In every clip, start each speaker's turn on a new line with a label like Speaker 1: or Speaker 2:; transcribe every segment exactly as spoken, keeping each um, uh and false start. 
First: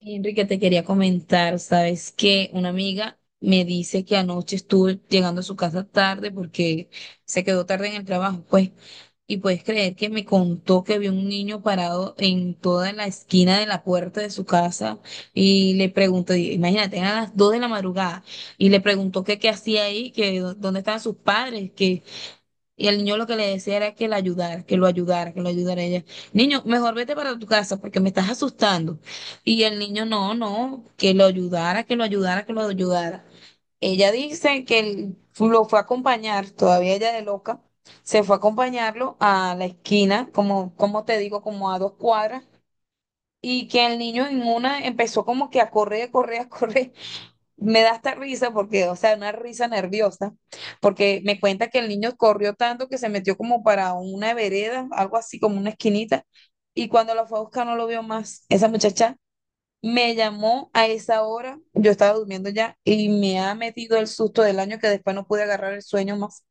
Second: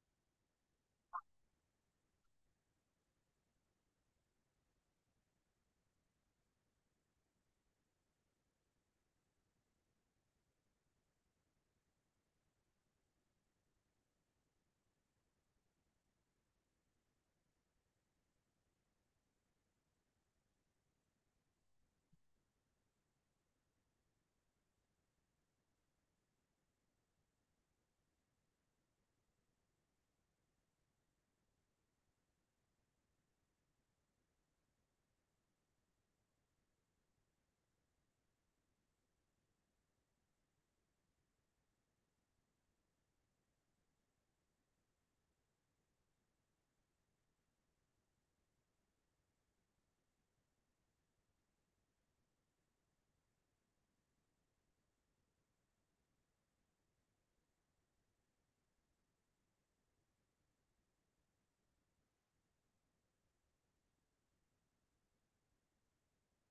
Speaker 1: Sí, Enrique, te quería comentar, sabes que una amiga me dice que anoche estuve llegando a su casa tarde porque se quedó tarde en el trabajo, pues, y puedes creer que me contó que vio un niño parado en toda la esquina de la puerta de su casa y le preguntó, y- imagínate, eran las dos de la madrugada, y le preguntó que qué hacía ahí, que dó- dónde estaban sus padres, y el niño lo que le decía era que la ayudara, que lo ayudara, que lo ayudara a ella. Niño, mejor vete para tu casa porque me estás asustando. Y el niño, no, no, que lo ayudara, que lo ayudara, que lo ayudara. Ella dice que él lo fue a acompañar, todavía ella de loca, se fue a acompañarlo a la esquina, como, como te digo, como a dos cuadras, y que el niño en una empezó como que a correr, a correr, a correr, me da esta risa porque, o sea, una risa nerviosa, porque me cuenta que el niño corrió tanto que se metió como para una vereda, algo así como una esquinita, y cuando lo fue a buscar no lo vio más. Esa muchacha me llamó a esa hora, yo estaba durmiendo ya, y me ha metido el susto del año que después no pude agarrar el sueño más.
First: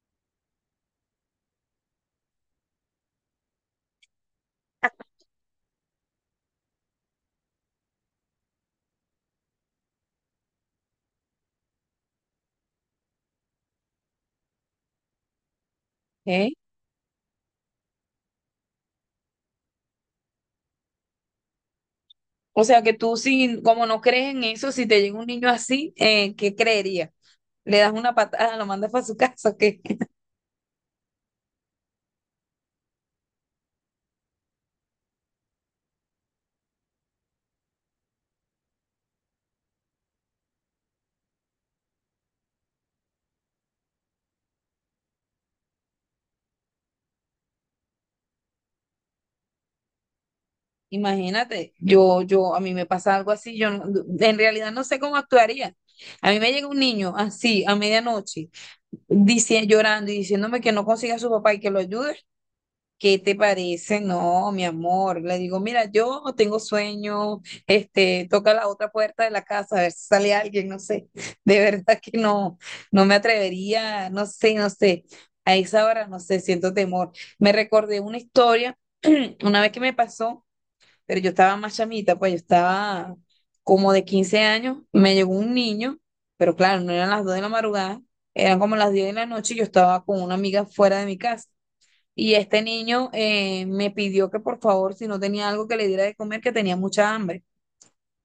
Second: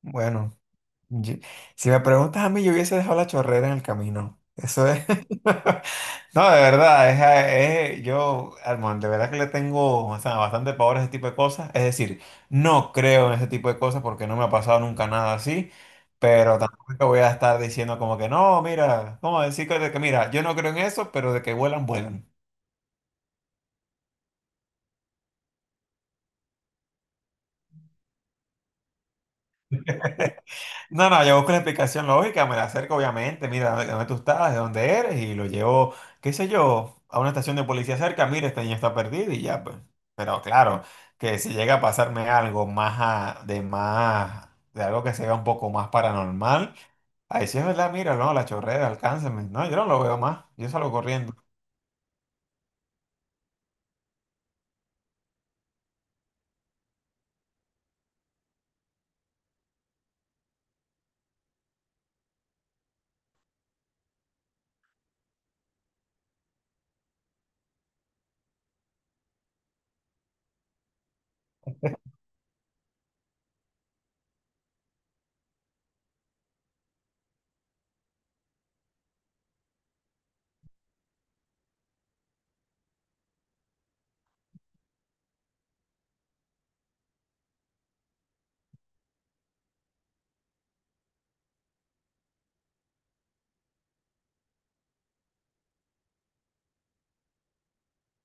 Speaker 2: Bueno, yo- si me preguntas a mí, yo hubiese dejado la chorrera en el camino. Eso es. No, de verdad, es, eh, es- yo, Armando, de verdad que le tengo, o sea, bastante pavor a ese tipo de cosas. Es decir, no creo en ese tipo de cosas porque no me ha pasado nunca nada así,
Speaker 1: ¿Eh?
Speaker 2: pero claro, tampoco es que voy a estar diciendo como que no, mira, como decir que, de que mira, yo no creo en eso, pero de que vuelan, vuelan.
Speaker 1: O sea, que tú, si, como no crees en eso, si te llega un niño así, eh, ¿qué creería? ¿Le das una patada, lo mandas para su casa o qué?
Speaker 2: No, no, yo busco la explicación lógica, me la acerco obviamente, mira de dónde tú estás, de dónde eres, y lo llevo, qué sé yo, a una estación de policía cerca, mira, esta niña está perdida y ya, pues. Pero claro, que si llega a pasarme algo más a- de más, de algo que sea un poco más paranormal, ahí sí es verdad, mira, no, la chorrera, alcánceme. No, yo no lo veo más, yo salgo corriendo.
Speaker 1: Imagínate, yo, yo, a mí me pasa algo así, yo no- en realidad no sé cómo actuaría. A mí me llega un niño así a medianoche, dici- llorando y diciéndome que no consiga a su papá y que lo ayude. ¿Qué te parece? No, mi amor. Le digo, mira, yo tengo sueño, este, toca la otra puerta de la casa a ver si sale alguien, no sé. De verdad que no, no me atrevería, no sé, no sé. A esa hora, no sé, siento temor. Me recordé una historia, una vez que me pasó, pero yo estaba más chamita, pues yo estaba como de quince años, me llegó un niño, pero claro, no eran las dos de la madrugada, eran como las diez de la noche y yo estaba con una amiga fuera de mi casa. Y este niño eh, me pidió que por favor, si no tenía algo que le diera de comer, que tenía mucha hambre.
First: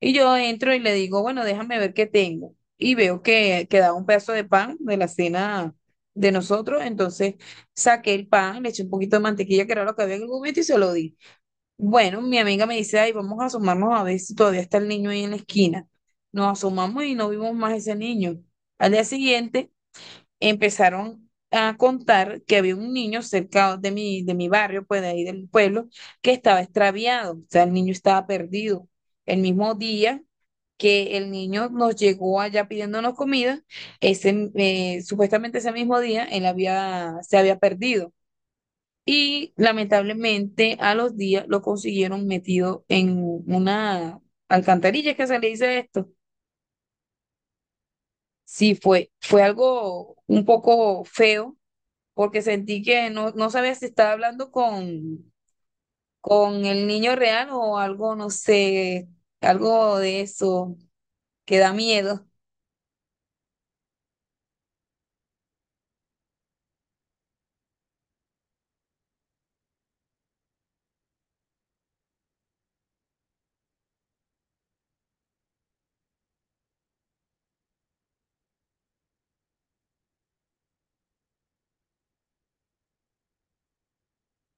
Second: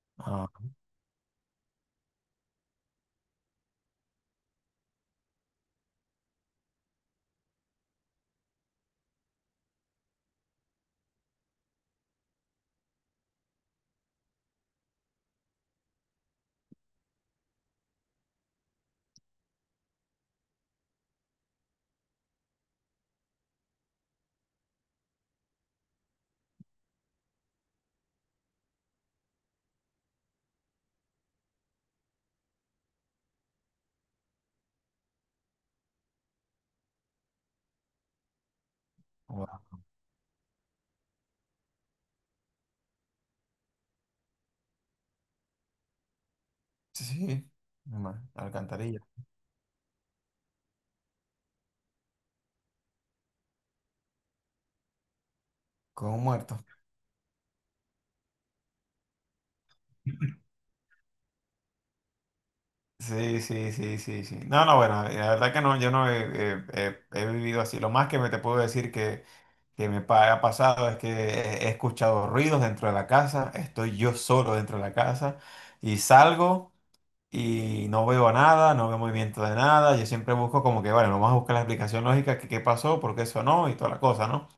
Speaker 1: Y yo
Speaker 2: Ah,
Speaker 1: entro y le digo, bueno, déjame ver qué tengo. Y veo que quedaba un pedazo de pan de la cena de nosotros. Entonces saqué el pan, le eché un poquito de mantequilla, que era lo que había en el momento, y se lo di. Bueno, mi amiga me dice, ay, vamos a asomarnos a ver si todavía está el niño ahí en la esquina. Nos asomamos y no vimos más ese niño. Al día siguiente empezaron a contar que había un niño cerca de mi, de mi barrio, pues de ahí del pueblo, que estaba extraviado, o sea, el niño estaba perdido. El mismo día que el niño nos llegó allá pidiéndonos comida, ese, eh, supuestamente ese mismo día él había, se había perdido. Y
Speaker 2: wow.
Speaker 1: lamentablemente a los días lo consiguieron metido en una alcantarilla, que se le dice esto.
Speaker 2: Sí, sí, una
Speaker 1: Sí,
Speaker 2: alcantarilla,
Speaker 1: fue, fue algo un poco feo, porque sentí que no, no sabía si estaba hablando con,
Speaker 2: con un
Speaker 1: con
Speaker 2: muerto.
Speaker 1: el niño real o algo, no sé, algo de eso que da miedo.
Speaker 2: Sí, sí, sí, sí, sí. No, no, bueno, eh, la verdad que no, yo no he, he- he- he vivido así. Lo más que me te puedo decir que, que me pa- ha pasado es que he, he escuchado ruidos dentro de la casa, estoy yo solo dentro de la casa y salgo y no veo nada, no veo movimiento de nada. Yo siempre busco como que, bueno, vamos a buscar la explicación lógica que qué pasó, por qué sonó y toda la cosa, ¿no?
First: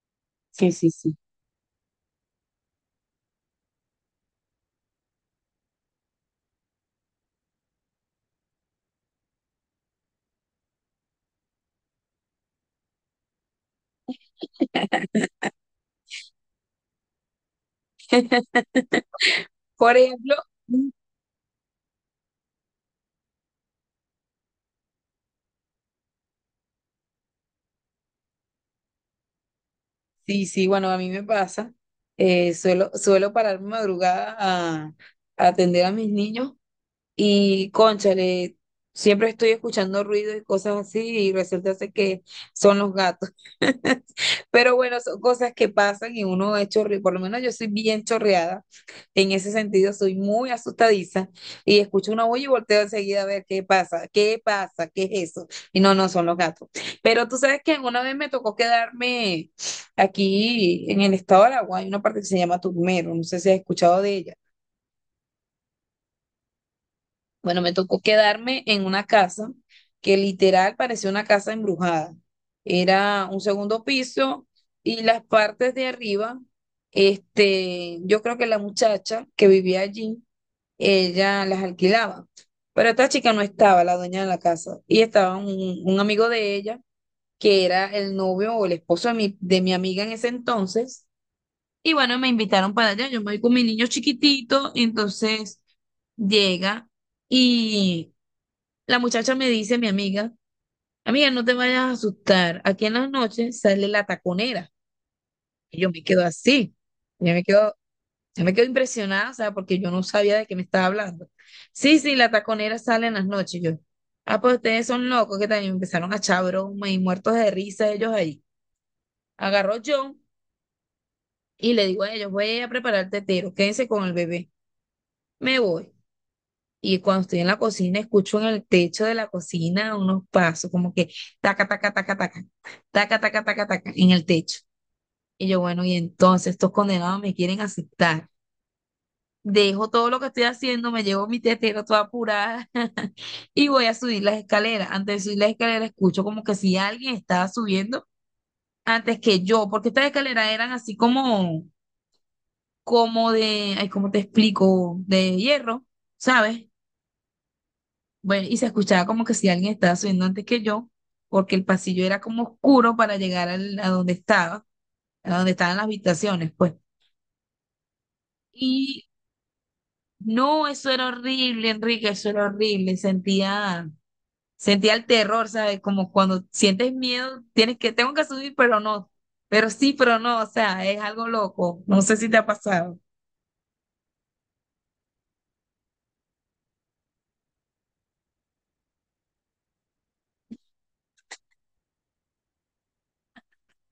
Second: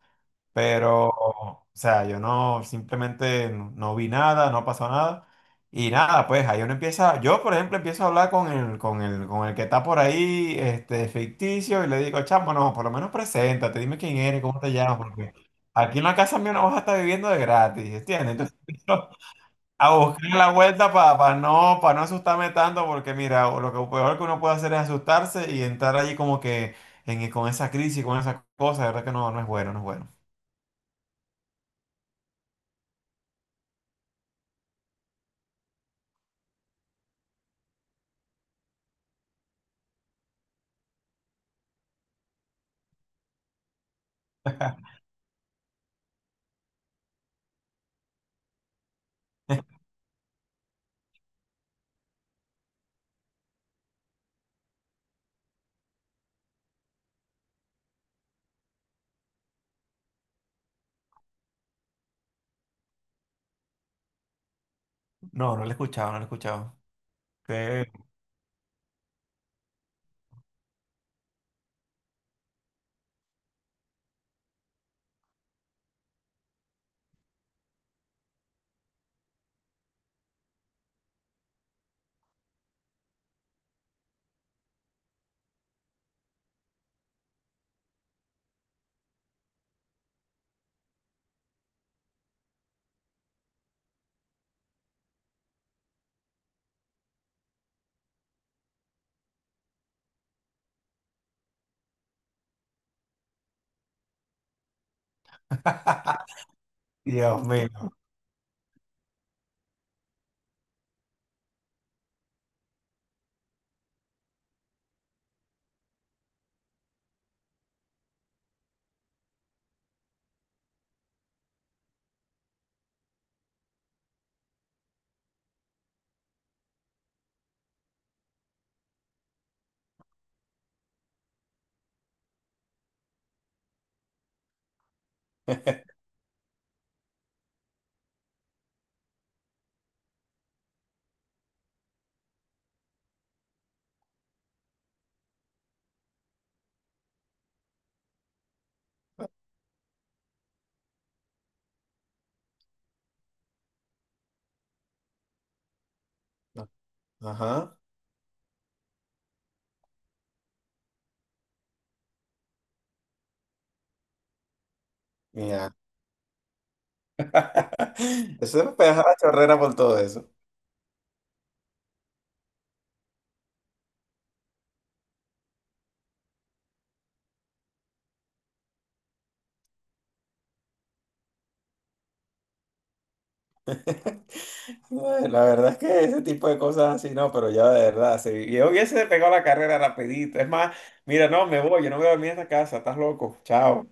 Speaker 1: Sí, sí,
Speaker 2: Pero,
Speaker 1: sí.
Speaker 2: o sea, yo no, simplemente no, no vi nada, no pasó nada. Y nada, pues ahí uno empieza, yo por ejemplo empiezo a hablar con el, con el, con el que está por ahí, este, ficticio, y le digo, chamo, no, por lo menos preséntate, dime quién eres, cómo te llamas, porque aquí en la casa mía no vas a estar viviendo de gratis, ¿entiendes? Entonces empiezo
Speaker 1: Por
Speaker 2: a buscar
Speaker 1: ejemplo,
Speaker 2: la
Speaker 1: mm,
Speaker 2: vuelta para no, para no asustarme tanto, porque mira, lo que peor que uno puede hacer es asustarse y entrar allí como que en, con esa crisis, con esa cosa, de verdad que no, no es bueno, no es bueno.
Speaker 1: sí, sí, bueno, a mí me pasa. eh, suelo, suelo pararme madrugada a, a atender a mis niños. Y cónchale, siempre estoy escuchando ruidos y cosas así y resulta ser que son los gatos. Pero bueno, son cosas que pasan y uno es chorre, por lo menos yo soy bien chorreada. En ese sentido, soy muy asustadiza y escucho una bulla y volteo enseguida a ver qué pasa, qué pasa, qué es eso. Y no, no son los gatos. Pero tú sabes que una vez me tocó quedarme aquí en el estado de Aragua, hay una parte que se llama Turmero, no sé si has escuchado de ella.
Speaker 2: No, no lo he escuchado, no lo he escuchado.
Speaker 1: Bueno, me
Speaker 2: Qué-
Speaker 1: tocó quedarme en una casa que literal parecía una casa embrujada. Era un segundo piso y las partes de arriba, este, yo creo que la muchacha que vivía allí, ella las alquilaba. Pero esta chica no estaba, la dueña de la casa, y estaba un, un amigo de ella, que era el novio o el esposo de mi, de mi amiga en ese entonces. Y bueno, me invitaron para allá, yo me voy con mi niño chiquitito, y entonces llega y la muchacha me dice, mi amiga, amiga, no te vayas a asustar. Aquí en las noches sale la taconera. Y yo me quedo así. Yo me
Speaker 2: Dios mío.
Speaker 1: quedo, yo me quedo impresionada, o sea, porque yo no sabía de qué me estaba hablando. Sí, sí, la taconera sale en las noches. Yo, ah, pues ustedes son locos, que también empezaron a echar broma y muertos de risa ellos ahí. Agarró John y le digo a ellos, voy a preparar el tetero, quédense con el bebé. Me voy. Y cuando estoy en la cocina, escucho en el techo de la cocina unos pasos, como que taca, taca, taca, taca, taca, taca, taca, taca, en el techo. Y yo, bueno, y entonces estos condenados me quieren aceptar. Dejo todo lo que estoy haciendo, me llevo mi tetero toda apurada y voy a subir las escaleras. Antes de subir las escaleras, escucho como que si alguien estaba subiendo antes que yo, porque estas escaleras eran así como, como de, ay, ¿cómo te explico? De hierro, ¿sabes?
Speaker 2: Ajá,
Speaker 1: Bueno, y se escuchaba como que si alguien estaba subiendo antes que yo, porque el pasillo era como oscuro para llegar al- a donde estaba, a donde
Speaker 2: mira.
Speaker 1: estaban las habitaciones, pues.
Speaker 2: Eso me pegaba
Speaker 1: Y
Speaker 2: la chorrera por todo eso.
Speaker 1: no, eso era horrible, Enrique, eso era horrible. Sentía, sentía el terror, ¿sabes? Como cuando sientes miedo, tienes que, tengo que subir, pero no. Pero sí, pero no, o sea, es algo loco. No sé si te ha pasado.
Speaker 2: Ay, la verdad es que ese tipo de cosas así no, pero ya de verdad, sí. Yo hubiese pegado la carrera rapidito. Es más, mira, no, me voy, yo no voy a dormir en esta casa, estás loco, chao.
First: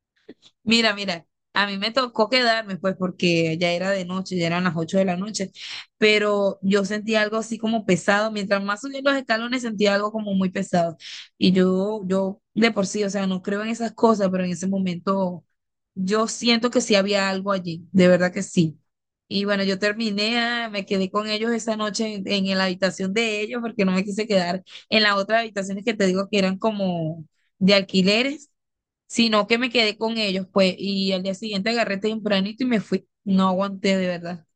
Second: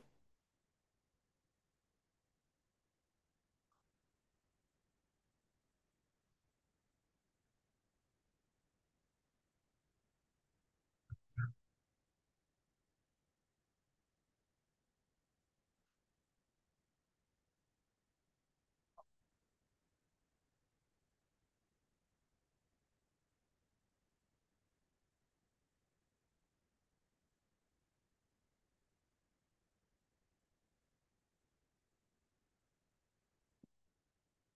Speaker 1: Mira, mira, a mí me tocó quedarme, pues, porque ya era de noche, ya eran las ocho de la noche, pero yo sentí algo así como pesado, mientras más subía los escalones sentía algo como muy pesado. Y yo, yo de por sí, o sea, no creo en esas cosas, pero en ese momento yo siento que sí había algo allí, de verdad que sí. Y bueno, yo terminé, ah, me quedé con ellos esa noche en, en la habitación de ellos porque no me quise quedar en las otras habitaciones que te digo que eran como de alquileres, sino que me quedé con ellos, pues, y al día siguiente agarré tempranito y me fui. No aguanté de verdad.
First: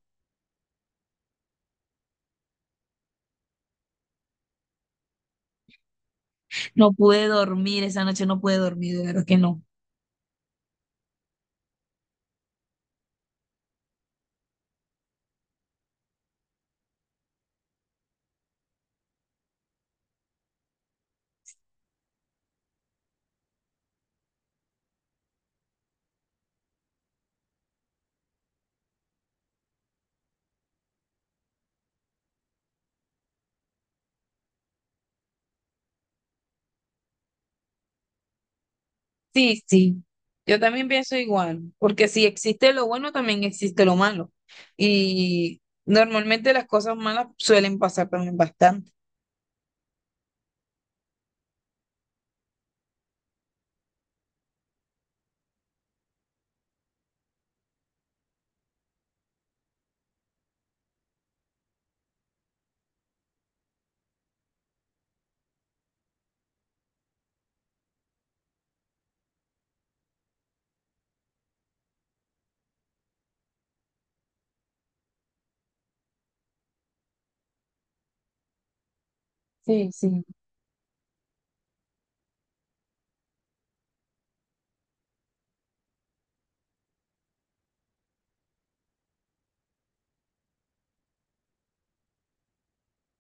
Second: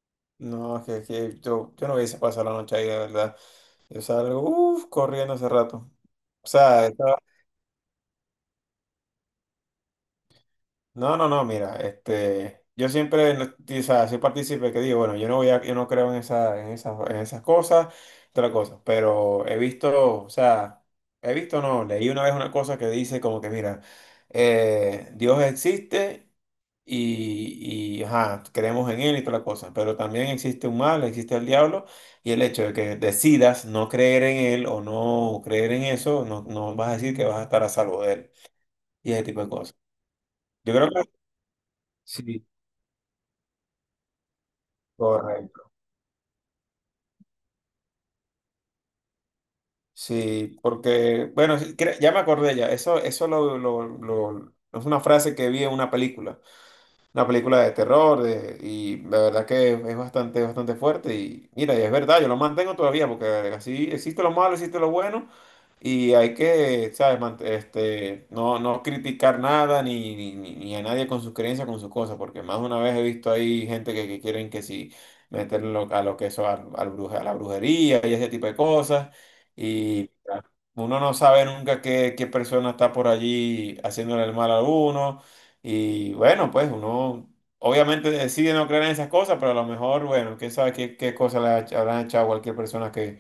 Speaker 2: No, es que, es que yo, yo no hubiese pasado la noche ahí, de verdad. Yo salgo, uff, corriendo hace rato. O sea,
Speaker 1: No pude dormir esa noche, no pude dormir, de verdad que no.
Speaker 2: no, no, no, mira, este, yo siempre, no- o sea, soy partícipe que digo, bueno, yo no voy a, yo no creo en esa, en esas, en esas cosas, otra cosa, pero he visto, o sea, he visto, no, leí una vez una cosa que dice como que, mira, eh, Dios existe y, y, ajá, creemos en él y toda la cosa, pero también existe un mal, existe el diablo, y el hecho de que decidas no creer en él o no creer en eso, no, no vas a decir que vas a estar a salvo de él, y ese tipo de
Speaker 1: Sí,
Speaker 2: cosas.
Speaker 1: sí. Yo
Speaker 2: Yo
Speaker 1: también
Speaker 2: creo
Speaker 1: pienso
Speaker 2: que...
Speaker 1: igual, porque si
Speaker 2: Sí.
Speaker 1: existe lo bueno, también existe lo malo. Y
Speaker 2: Correcto.
Speaker 1: normalmente las cosas malas suelen pasar también bastante.
Speaker 2: Sí, porque, bueno, sí, cre- ya me acordé ya, eso, eso lo, lo- lo- es una frase que vi en una película. Una película de terror de- y la verdad que es bastante, bastante fuerte y mira, y es verdad, yo lo mantengo todavía porque así existe lo malo, existe lo bueno y hay que, ¿sabes? Mant- Este, no, no criticar nada ni, ni, ni- ni a nadie con sus creencias, con sus cosas, porque más de una vez he visto ahí gente que, que quieren que sí meterlo a lo que eso, al, al bruja- a la brujería y ese tipo de cosas.
Speaker 1: Sí, sí.
Speaker 2: Uno no sabe nunca qué, qué persona está por allí haciéndole el mal a uno. Y bueno, pues uno obviamente decide no creer en esas cosas, pero a lo mejor, bueno, quién sabe qué, qué cosas le ha- habrán echado a cualquier persona que,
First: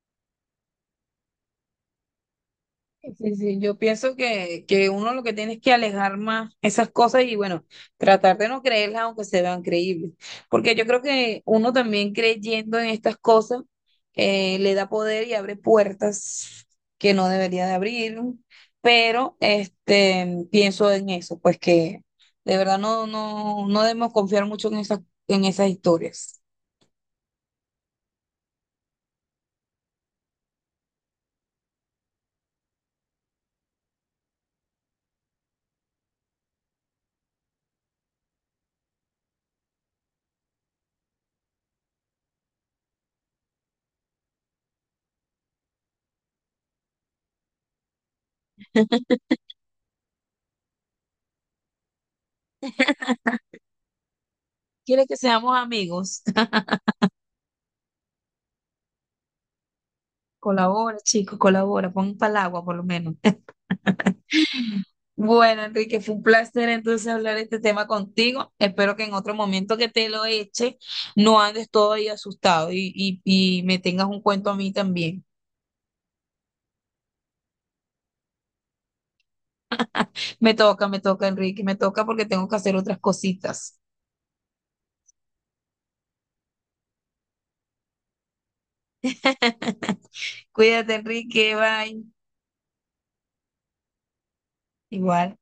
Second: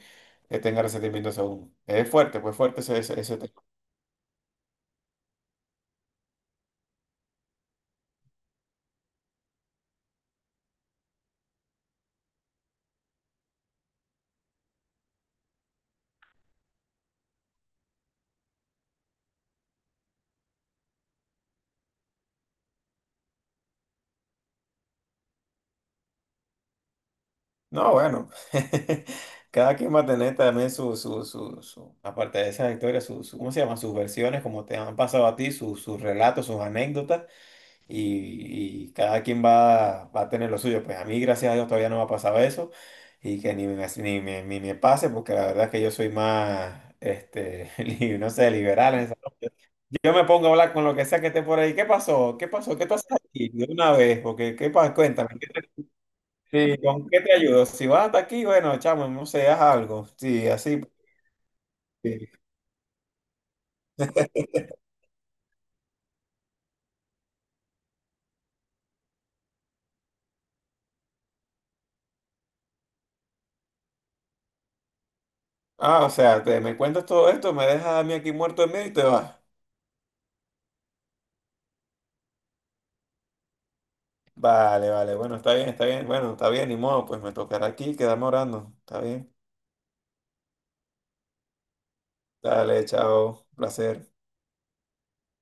Speaker 2: que tenga resentimientos a uno. Es fuerte, pues fuerte ese, ese,
Speaker 1: Sí,
Speaker 2: ese
Speaker 1: sí,
Speaker 2: tema.
Speaker 1: yo pienso que, que uno lo que tiene es que alejar más esas cosas y bueno, tratar de no creerlas aunque se vean creíbles. Porque yo creo que uno también creyendo en estas cosas eh, le da poder y abre puertas que no debería de abrir. Pero este, pienso en eso, pues que de verdad no, no, no debemos confiar mucho en esas, en esas historias.
Speaker 2: No, bueno, cada quien va a tener también su, su, su, su- aparte de esas historias, su, su- ¿cómo se llama? Sus versiones, como te han pasado a ti, sus sus relatos, sus anécdotas. Y, y cada quien va, va a tener lo suyo. Pues a mí, gracias a Dios, todavía no me ha pasado eso y que ni me, ni me, ni me pase, porque la verdad es que yo soy más, este, li- no sé, liberal en esa- yo me pongo a hablar con lo que sea que esté por ahí. ¿Qué pasó? ¿Qué pasó? ¿Qué tú haces aquí? De una vez, porque ¿qué pasa?
Speaker 1: ¿Quiere que
Speaker 2: Cuéntame, ¿qué
Speaker 1: seamos amigos?
Speaker 2: te- sí, ¿con qué te ayudo? Si vas hasta aquí, bueno, chamo, no sé, haz algo. Sí, así.
Speaker 1: Colabora, chicos, colabora, pon
Speaker 2: Sí.
Speaker 1: palagua por lo menos. Bueno, Enrique, fue un placer entonces hablar este tema contigo. Espero que en otro momento que te lo eche no andes todo ahí asustado y, y, y me tengas un cuento a mí también.
Speaker 2: Ah, o sea, te, me cuentas todo esto, me dejas a mí aquí muerto de miedo y te vas.
Speaker 1: Me toca, me toca, Enrique, me toca porque tengo que hacer otras cositas.
Speaker 2: Vale, vale, bueno, está bien, está bien, bueno, está bien, ni modo, pues me tocará aquí quedarme orando, está bien.
Speaker 1: Cuídate, Enrique, bye.
Speaker 2: Dale, chao, placer.
Speaker 1: Igual.